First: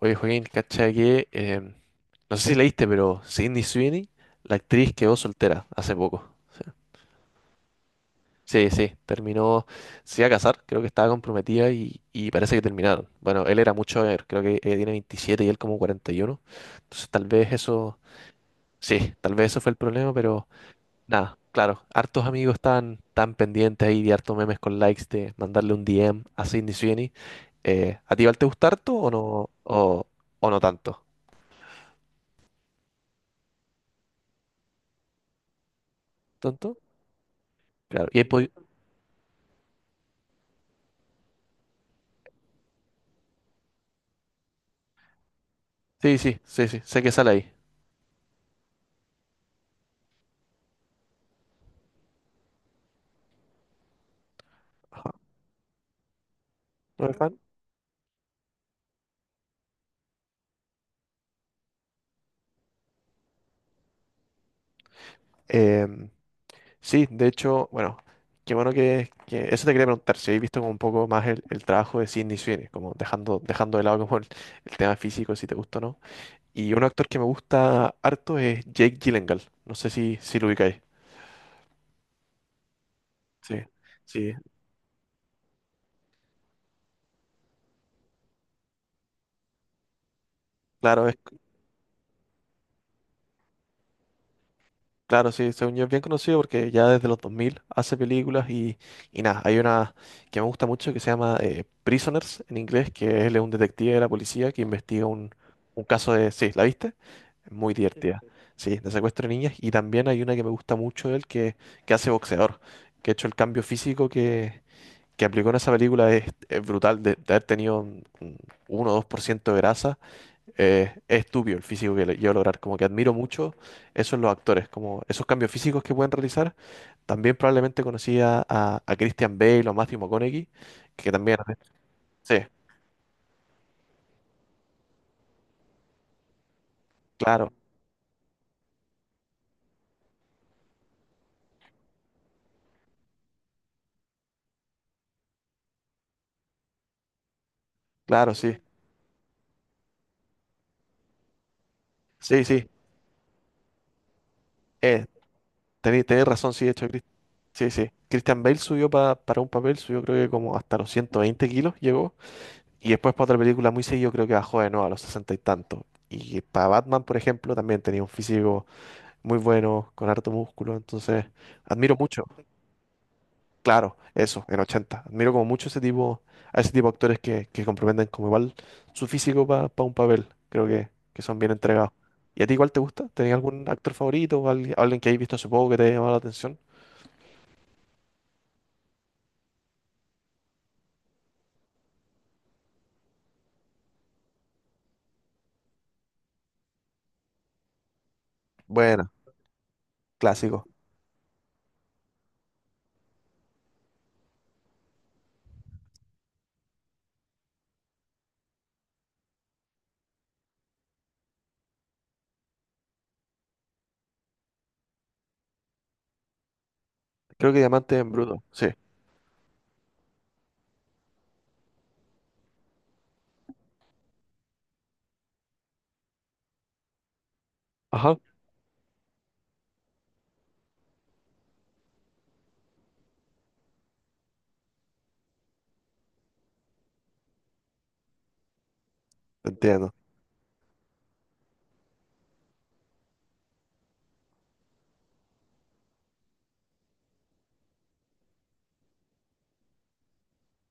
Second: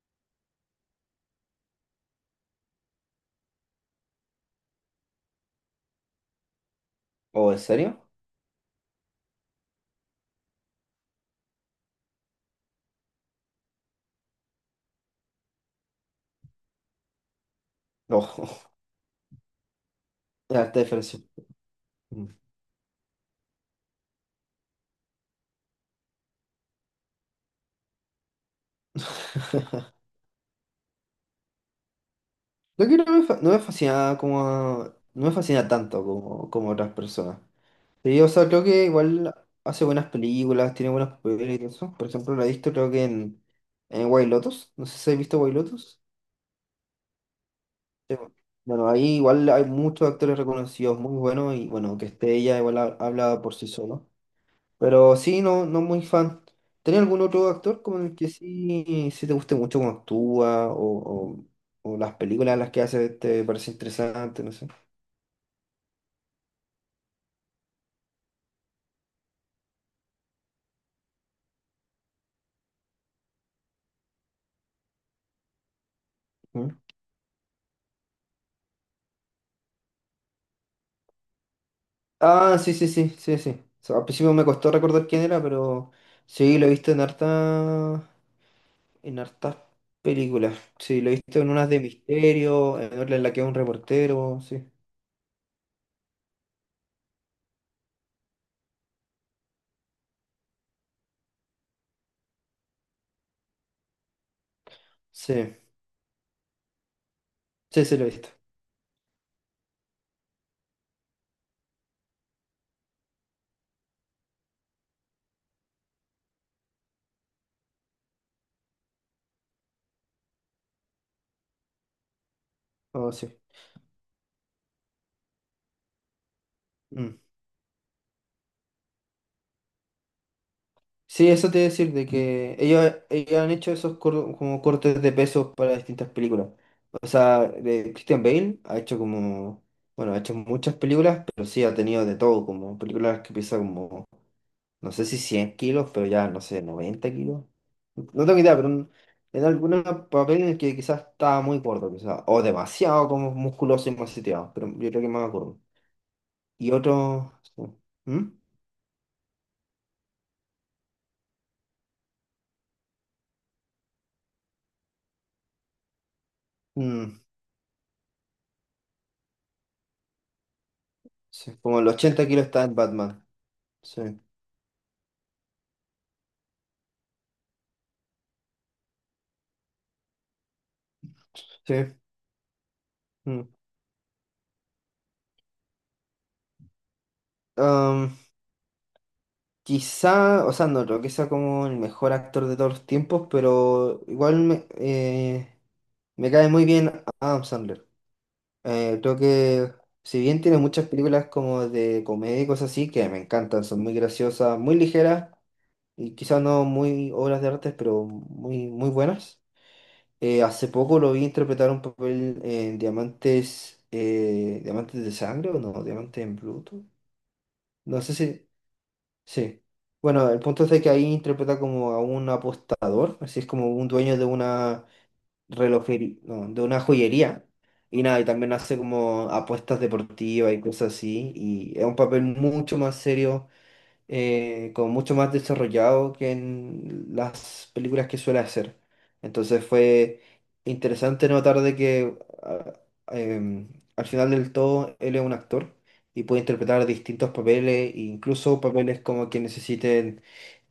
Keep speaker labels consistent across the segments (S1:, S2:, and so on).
S1: Oye, Joaquín, cacha que, no sé si leíste, pero Sydney Sweeney, la actriz, quedó soltera hace poco.
S2: ¿O en serio?
S1: Sí, sí, sí, terminó, se iba a casar, creo que estaba comprometida y parece que terminaron. Bueno, él era mucho mayor, creo que ella tiene 27 y él como 41. Entonces tal vez eso,
S2: No,
S1: sí, tal vez eso fue el problema, pero
S2: es harta diferencia.
S1: nada, claro, hartos
S2: Mm.
S1: amigos están tan pendientes ahí de hartos memes con likes de mandarle un DM a Sydney Sweeney. ¿A ti igual te gusta harto o no, o no tanto?
S2: Lo que no me, no me fascina como... No me fascina tanto como, como
S1: ¿Tanto?
S2: otras personas.
S1: Claro, y
S2: Sí,
S1: ahí
S2: o sea, creo que igual hace buenas películas, tiene buenos papeles y todo eso. Por ejemplo, la he visto creo que en White Lotus. No sé si has visto White Lotus.
S1: Sí, sí, sí, sí, sé que sale ahí.
S2: Sí, bueno. Bueno, Ahí igual hay muchos actores reconocidos muy buenos y bueno, que esté ella igual habla por sí solo.
S1: Ajá.
S2: Pero sí, no, no muy fan. ¿Tenés
S1: ¿No eres
S2: algún
S1: fan?
S2: otro actor con el que sí, sí te guste mucho cómo actúa o las películas las que hace te parece interesante, no sé?
S1: Em, sí, de hecho, bueno, qué bueno Eso te quería preguntar, si habéis visto como un poco más el trabajo de Sidney Sweeney, como dejando de lado como el tema físico, si te gusta o no.
S2: ¿Mm?
S1: Y un actor que me gusta harto es Jake Gyllenhaal, no sé si lo ubicáis.
S2: Ah, sí, sí, sí, sí, sí.
S1: Sí,
S2: O sea, al principio
S1: sí,
S2: me costó recordar quién era, pero sí, lo he visto en en hartas películas. Sí,
S1: claro,
S2: lo he
S1: es
S2: visto en unas de misterio, en otra en la que es un reportero, sí.
S1: claro, sí, según yo es bien conocido porque ya desde los 2000 hace películas y nada, hay una que me gusta mucho que se llama Prisoners en inglés, que él es un detective de la policía que investiga un,
S2: Sí,
S1: un caso de... Sí, ¿la viste? Muy Sí,
S2: sí, sí, lo he
S1: divertida,
S2: visto.
S1: sí. Sí, de secuestro de niñas. Y también hay una que me gusta mucho de él que hace boxeador, que, de hecho el cambio físico que aplicó en esa película es brutal, de haber tenido un 1 o 2% de grasa. Es estúpido el físico que lleva a lograr. Como que admiro
S2: Oh, sí.
S1: mucho eso en los actores, como esos cambios físicos que pueden realizar.
S2: Mm.
S1: También probablemente conocía a Christian Bale o Matthew McConaughey, que
S2: Sí,
S1: también.
S2: eso te iba a decir, de
S1: Sí,
S2: que ellos han hecho esos como cortes de pesos para distintas películas. O sea,
S1: claro,
S2: de Christian Bale ha hecho como, bueno, ha hecho muchas películas, pero sí ha tenido de todo, como películas que pesan como, no sé si 100 kilos, pero ya, no sé, 90 kilos. No
S1: claro,
S2: tengo idea,
S1: sí.
S2: pero en algún papel en el que quizás estaba muy gordo, quizás, o
S1: Sí, sí.
S2: demasiado como musculoso y maceteado, pero yo creo
S1: Eh,
S2: que más gordo.
S1: tenés razón, sí,
S2: Y
S1: de hecho,
S2: otro, sí.
S1: sí, sí.
S2: ¿Mm?
S1: Christian Bale subió para un papel, subió creo que como hasta los 120 kilos llegó. Y después para otra película muy seguido creo que bajó de nuevo a los 60 y tantos. Y para Batman, por
S2: Mm,
S1: ejemplo, también tenía un físico muy bueno, con harto músculo. Entonces,
S2: sí, como el
S1: admiro mucho.
S2: 80 kilos está en Batman,
S1: Claro,
S2: sí.
S1: eso, en 80. Admiro como mucho ese tipo, a ese tipo de actores que comprometen como igual su físico para un papel. Creo que son bien
S2: Sí.
S1: entregados. ¿Y a ti igual te gusta? ¿Tenés
S2: Mm.
S1: algún actor favorito o alguien que hayas visto hace poco que te haya llamado la atención?
S2: Um, Quizá, o sea, no creo que sea como el mejor actor de todos los tiempos, pero igual me, me cae muy bien Adam Sandler.
S1: Bueno,
S2: Creo que si bien tiene
S1: clásico.
S2: muchas películas como de comedia y cosas así, que me encantan, son muy graciosas, muy ligeras y quizá no muy obras de arte, pero muy, muy buenas. Hace poco lo vi interpretar un papel en Diamantes, Diamantes de Sangre o no, Diamantes en Bruto.
S1: Creo que Diamante
S2: No
S1: en
S2: sé
S1: Bruto,
S2: si.
S1: sí.
S2: Sí. Bueno, el punto es de que ahí interpreta como a un apostador, así es como un dueño de una relojería, no, de una joyería. Y
S1: Ajá.
S2: nada, y también hace como apuestas deportivas y cosas así. Y es un papel mucho más serio, como mucho más desarrollado que en las películas que suele hacer. Entonces
S1: Entiendo.
S2: fue interesante notar de que a- em, al final del todo él es un actor y puede interpretar distintos papeles, incluso papeles como que necesiten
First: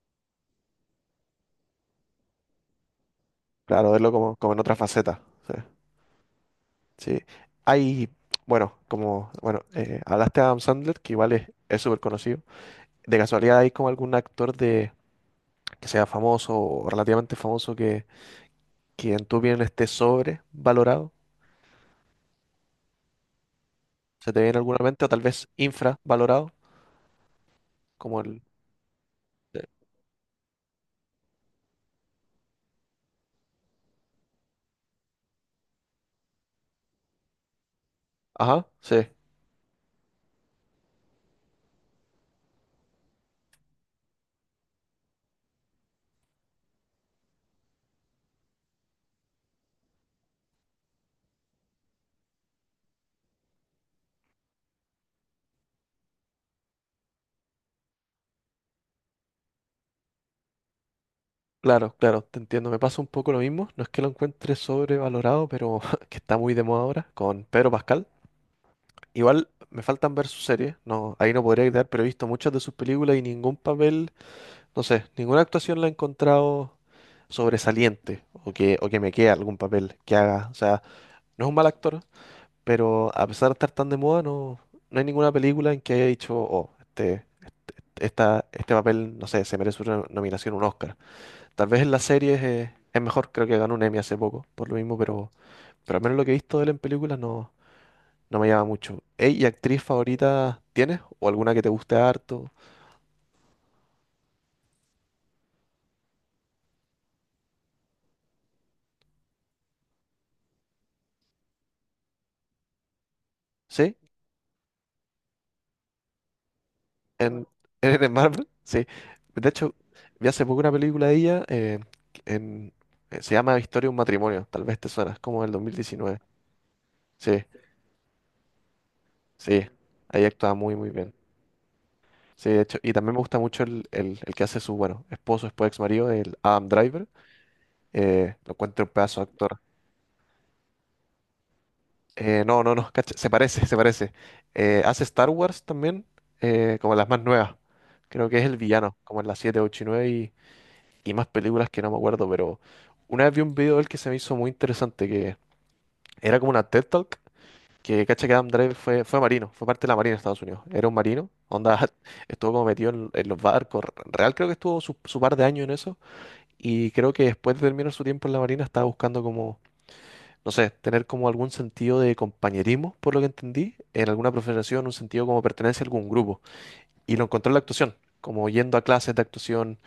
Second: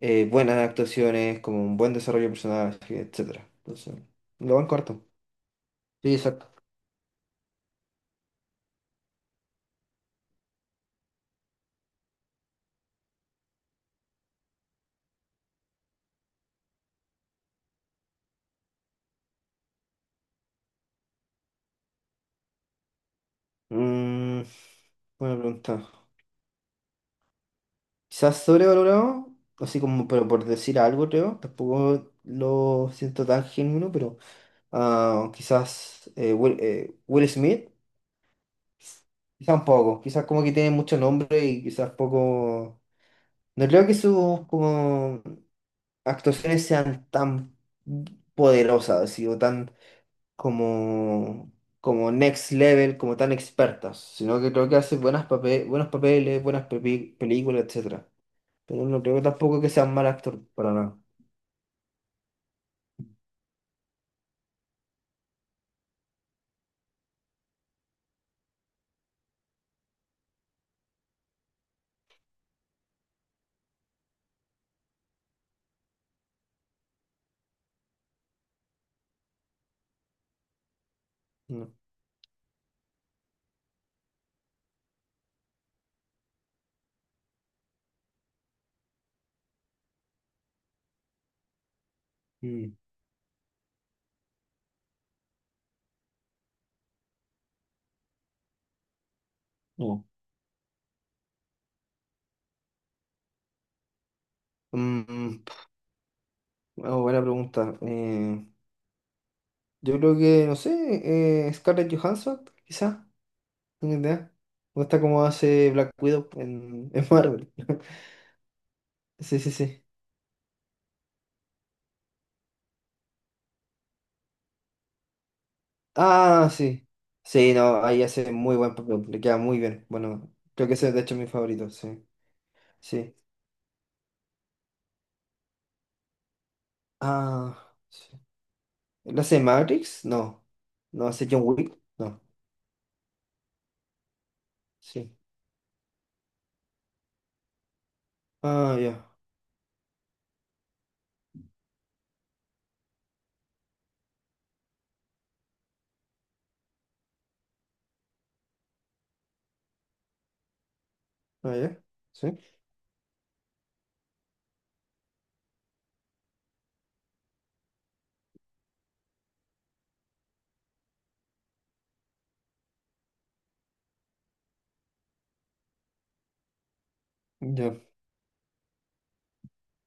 S2: buenas actuaciones, como un buen desarrollo personal, etcétera.
S1: Claro,
S2: Entonces,
S1: verlo como
S2: lo
S1: en
S2: van
S1: otra
S2: corto.
S1: faceta. Sí.
S2: Sí, exacto.
S1: Sí. Hay, bueno, como, bueno, hablaste de Adam Sandler, que igual es súper conocido. ¿De casualidad hay como algún actor de que sea famoso o relativamente famoso que en tu opinión esté sobrevalorado? ¿Se te
S2: Mm,
S1: viene alguna mente? O tal
S2: buena
S1: vez
S2: pregunta.
S1: infravalorado, como
S2: Quizás
S1: el.
S2: sobrevalorado,
S1: eh,
S2: así como, pero por decir algo, creo. Tampoco lo siento tan genuino, pero ah, quizás Will Smith,
S1: Ajá, sí,
S2: quizás un poco. Quizás como que tiene mucho nombre y quizás poco. No creo que sus como actuaciones sean tan poderosas, así, o tan como, como next level, como tan expertas, sino que creo que hace buenas buenos papeles, buenas películas, etc. Pero no creo que tampoco que sea un mal actor, para nada.
S1: claro, claro, te entiendo. Me pasa un poco lo mismo. No es que lo encuentre sobrevalorado, pero que está muy de moda ahora, con Pedro Pascal. Igual me faltan ver sus series, no, ahí no podría quedar, pero he visto muchas de sus películas y ningún papel, no sé, ninguna actuación la he encontrado sobresaliente o que me quede algún papel que haga. O sea, no es un mal
S2: No.
S1: actor. Pero a pesar de estar tan de moda, no, no hay ninguna película en que haya dicho: oh, este, esta, este papel, no sé, se merece una nominación, un Oscar. Tal vez en las series
S2: Mm,
S1: es mejor, creo que ganó un Emmy hace poco, por lo mismo, pero, al menos lo que he visto de él en películas no, no me llama mucho. Ey, ¿y actriz
S2: no.
S1: favorita tienes? ¿O alguna que te guste harto?
S2: Mm, ah, buena pregunta. Yo creo que, no sé, Scarlett Johansson, quizás, no tengo
S1: ¿Sí?
S2: idea. O está como hace Black Widow en
S1: ¿En,
S2: Marvel.
S1: en, en Marvel? Sí.
S2: Sí,
S1: De
S2: sí,
S1: hecho,
S2: sí.
S1: vi hace poco una película de ella, en, se llama Historia de un matrimonio, tal vez te suena, es como del 2019.
S2: Ah, sí.
S1: Sí.
S2: Sí, no, ahí hace muy buen papel, le queda muy
S1: Sí,
S2: bien.
S1: ahí
S2: Bueno,
S1: actúa
S2: creo que
S1: muy,
S2: ese
S1: muy
S2: es de
S1: bien.
S2: hecho mi favorito, sí.
S1: Sí, de hecho, y también
S2: Sí.
S1: me gusta mucho el que hace su, bueno, esposo, después ex marido, el Adam Driver.
S2: Ah, sí.
S1: Lo encuentro un
S2: ¿Él
S1: pedazo de
S2: hace
S1: actor.
S2: Matrix? No. ¿No hace John Wick? No.
S1: No, no, no, cacha, se parece, se parece. Hace
S2: Sí.
S1: Star Wars también, como las más nuevas. Creo que es el
S2: Ah,
S1: villano,
S2: ya.
S1: como en las 7, 8 y 9 y más películas que no me acuerdo, pero una vez vi un video de él que se me hizo muy interesante, que era como una TED Talk. Que cacha que Adam Driver fue marino, fue parte de la Marina de Estados Unidos. Era un marino,
S2: Ah,
S1: onda,
S2: ya. Sí.
S1: estuvo como metido en los barcos. Real creo que estuvo su par de años en eso. Y creo que después de terminar su tiempo en la Marina estaba buscando como, no sé, tener como algún sentido de compañerismo, por lo que entendí, en alguna profesión, un sentido como pertenencia a algún grupo. Y lo encontró en la
S2: Ya,
S1: actuación, como yendo a clases de actuación,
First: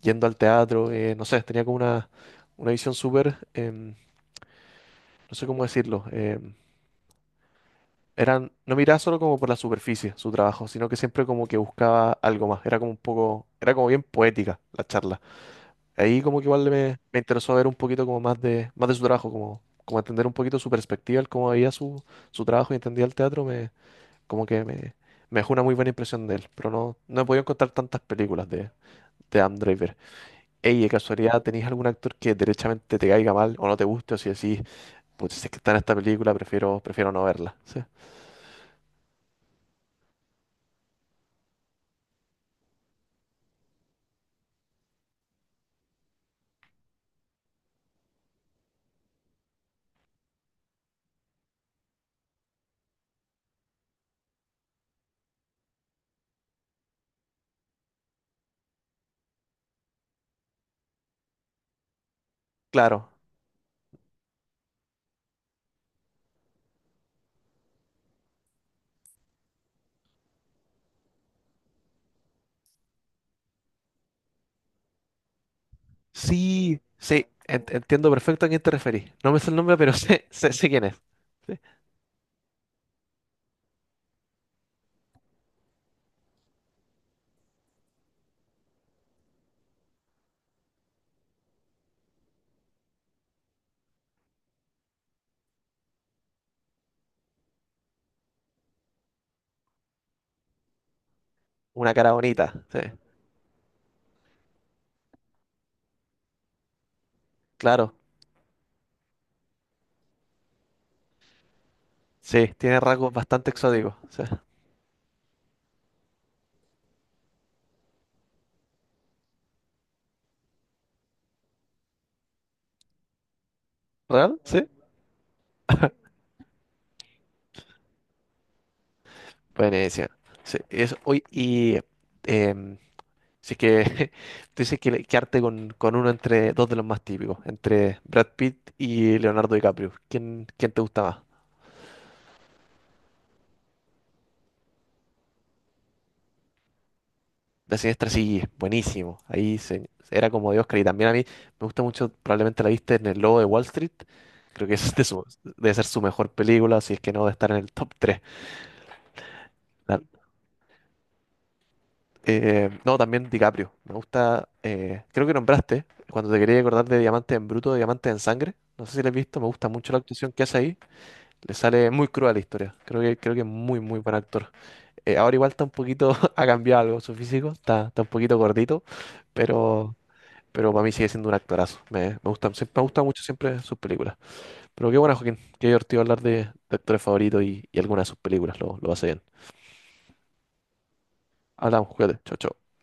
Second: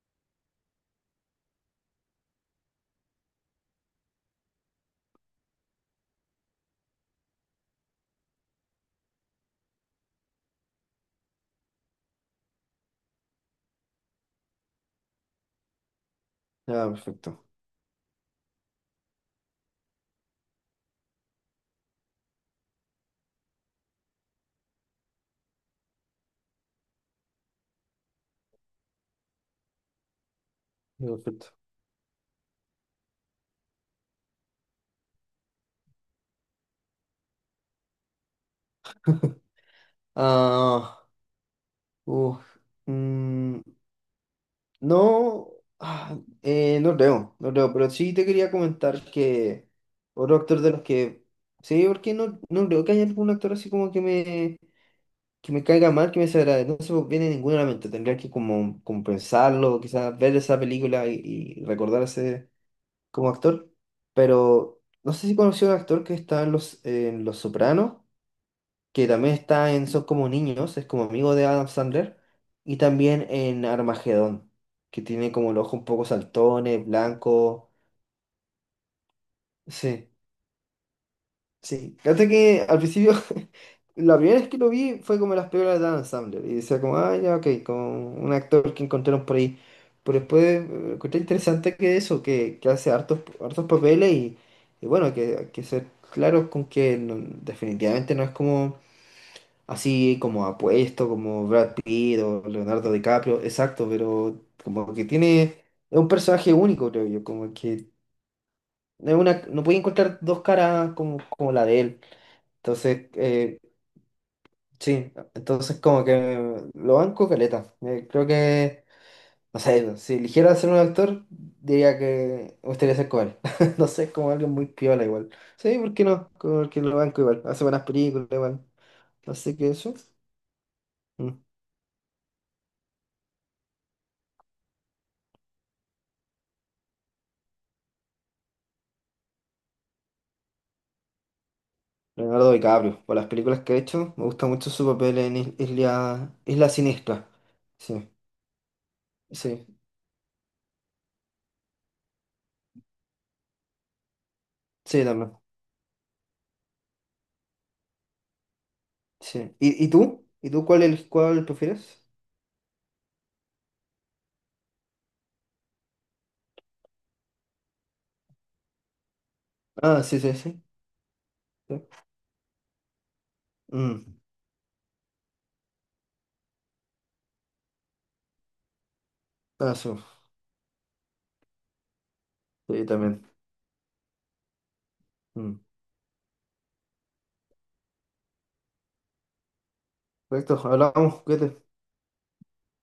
S1: yendo al teatro, no sé, tenía como una visión súper, no sé cómo decirlo, no miraba solo como por la superficie su trabajo, sino que siempre como que buscaba algo más. Era como un poco, era como bien poética la charla. Ahí como que igual
S2: ya,
S1: me
S2: perfecto.
S1: interesó ver un poquito como más de su trabajo, como entender un poquito su perspectiva, el cómo veía su trabajo y entendía el teatro, como que me dejó una muy buena impresión de él. Pero no, no he podido encontrar tantas películas de Adam Driver. Ey, de
S2: Ya,
S1: casualidad,
S2: perfecto.
S1: ¿tenéis algún actor que derechamente te caiga mal o no te guste o si decís, pues si es que está en esta película, prefiero no verla? Sí.
S2: Ah, uf, mm, no, ah, no creo, no creo, pero sí te quería comentar que otro actor de los que, sí, porque no, no creo que haya algún actor así como que que me caiga mal, que me desagrade, no se me viene ninguno a la mente, tendría que como, como pensarlo, quizás ver esa película y recordarse
S1: Claro,
S2: como actor, pero no sé si conoció a un actor que está en en Los Sopranos, que también está en Son como niños, es como amigo de Adam Sandler, y también en Armagedón, que tiene como el ojo un poco
S1: sí,
S2: saltones,
S1: sí,
S2: blanco.
S1: entiendo perfecto a quién te referís. No me sé el nombre, pero
S2: Sí,
S1: sé, sé, sé quién es. Sí.
S2: sí. Fíjate que al principio, la primera vez que lo vi fue como en las películas de Adam Sandler, y decía como, ah, ya, ok, como un actor que encontraron por ahí. Pero después encontré interesante que eso, que hace hartos papeles y bueno, que hay que ser claros con que definitivamente no es como así como apuesto, como Brad
S1: Una cara
S2: Pitt o
S1: bonita, sí,
S2: Leonardo DiCaprio, exacto, pero como que tiene, es un personaje único, creo yo, como que
S1: claro.
S2: es una, no puede encontrar dos caras como, como la de él.
S1: Sí, tiene
S2: Entonces,
S1: rasgos bastante exóticos. Sí.
S2: sí, entonces como que lo banco caleta. Creo que, no sé, si eligiera ser un actor, diría que me gustaría ser como él. No sé, es como
S1: ¿Real?
S2: alguien muy
S1: Sí.
S2: piola igual. Sí, ¿por qué no? Porque lo banco igual, hace buenas películas igual. Así que eso.
S1: Buenísimo. Sí, eso, oye,
S2: Mm.
S1: y em, si es que tú dices que arte con uno entre dos de los más típicos, entre Brad Pitt y Leonardo DiCaprio. ¿Quién te gusta más?
S2: Leonardo DiCaprio, por las películas que ha hecho, me gusta mucho su papel en Isla, Isla Siniestra.
S1: La
S2: Sí,
S1: Siniestra, sí, buenísimo. Ahí
S2: sí,
S1: era como de Oscar. Y también a mí me gusta mucho, probablemente la viste, en El Lobo de Wall Street. Creo que es de
S2: sí, también.
S1: debe ser su mejor película, si es que no, de estar en el top 3.
S2: Sí. Y tú? ¿Y tú cuál, el, cuál prefieres?
S1: No, también DiCaprio. Me gusta, creo que nombraste, cuando te quería acordar, de Diamante en Bruto, Diamante en Sangre. No sé si la has visto, me gusta mucho la
S2: Ah, sí,
S1: actuación
S2: sí,
S1: que hace
S2: sí.
S1: ahí. Le
S2: Sí.
S1: sale muy cruda la historia. Creo que es muy, muy
S2: Mm.
S1: buen actor. Ahora igual está un poquito, ha cambiado algo su físico, está un poquito gordito,
S2: Ah, sí,
S1: pero para mí sigue siendo un actorazo. Me gustan, siempre, me
S2: sí,
S1: gustan mucho
S2: también.
S1: siempre sus películas. Pero qué bueno, Joaquín.
S2: Mm.
S1: Qué divertido hablar de actores favoritos y algunas de sus películas. Lo hace bien.
S2: Perfecto, hablamos, cuídate.
S1: Hablamos, cuídate. Chao, chao.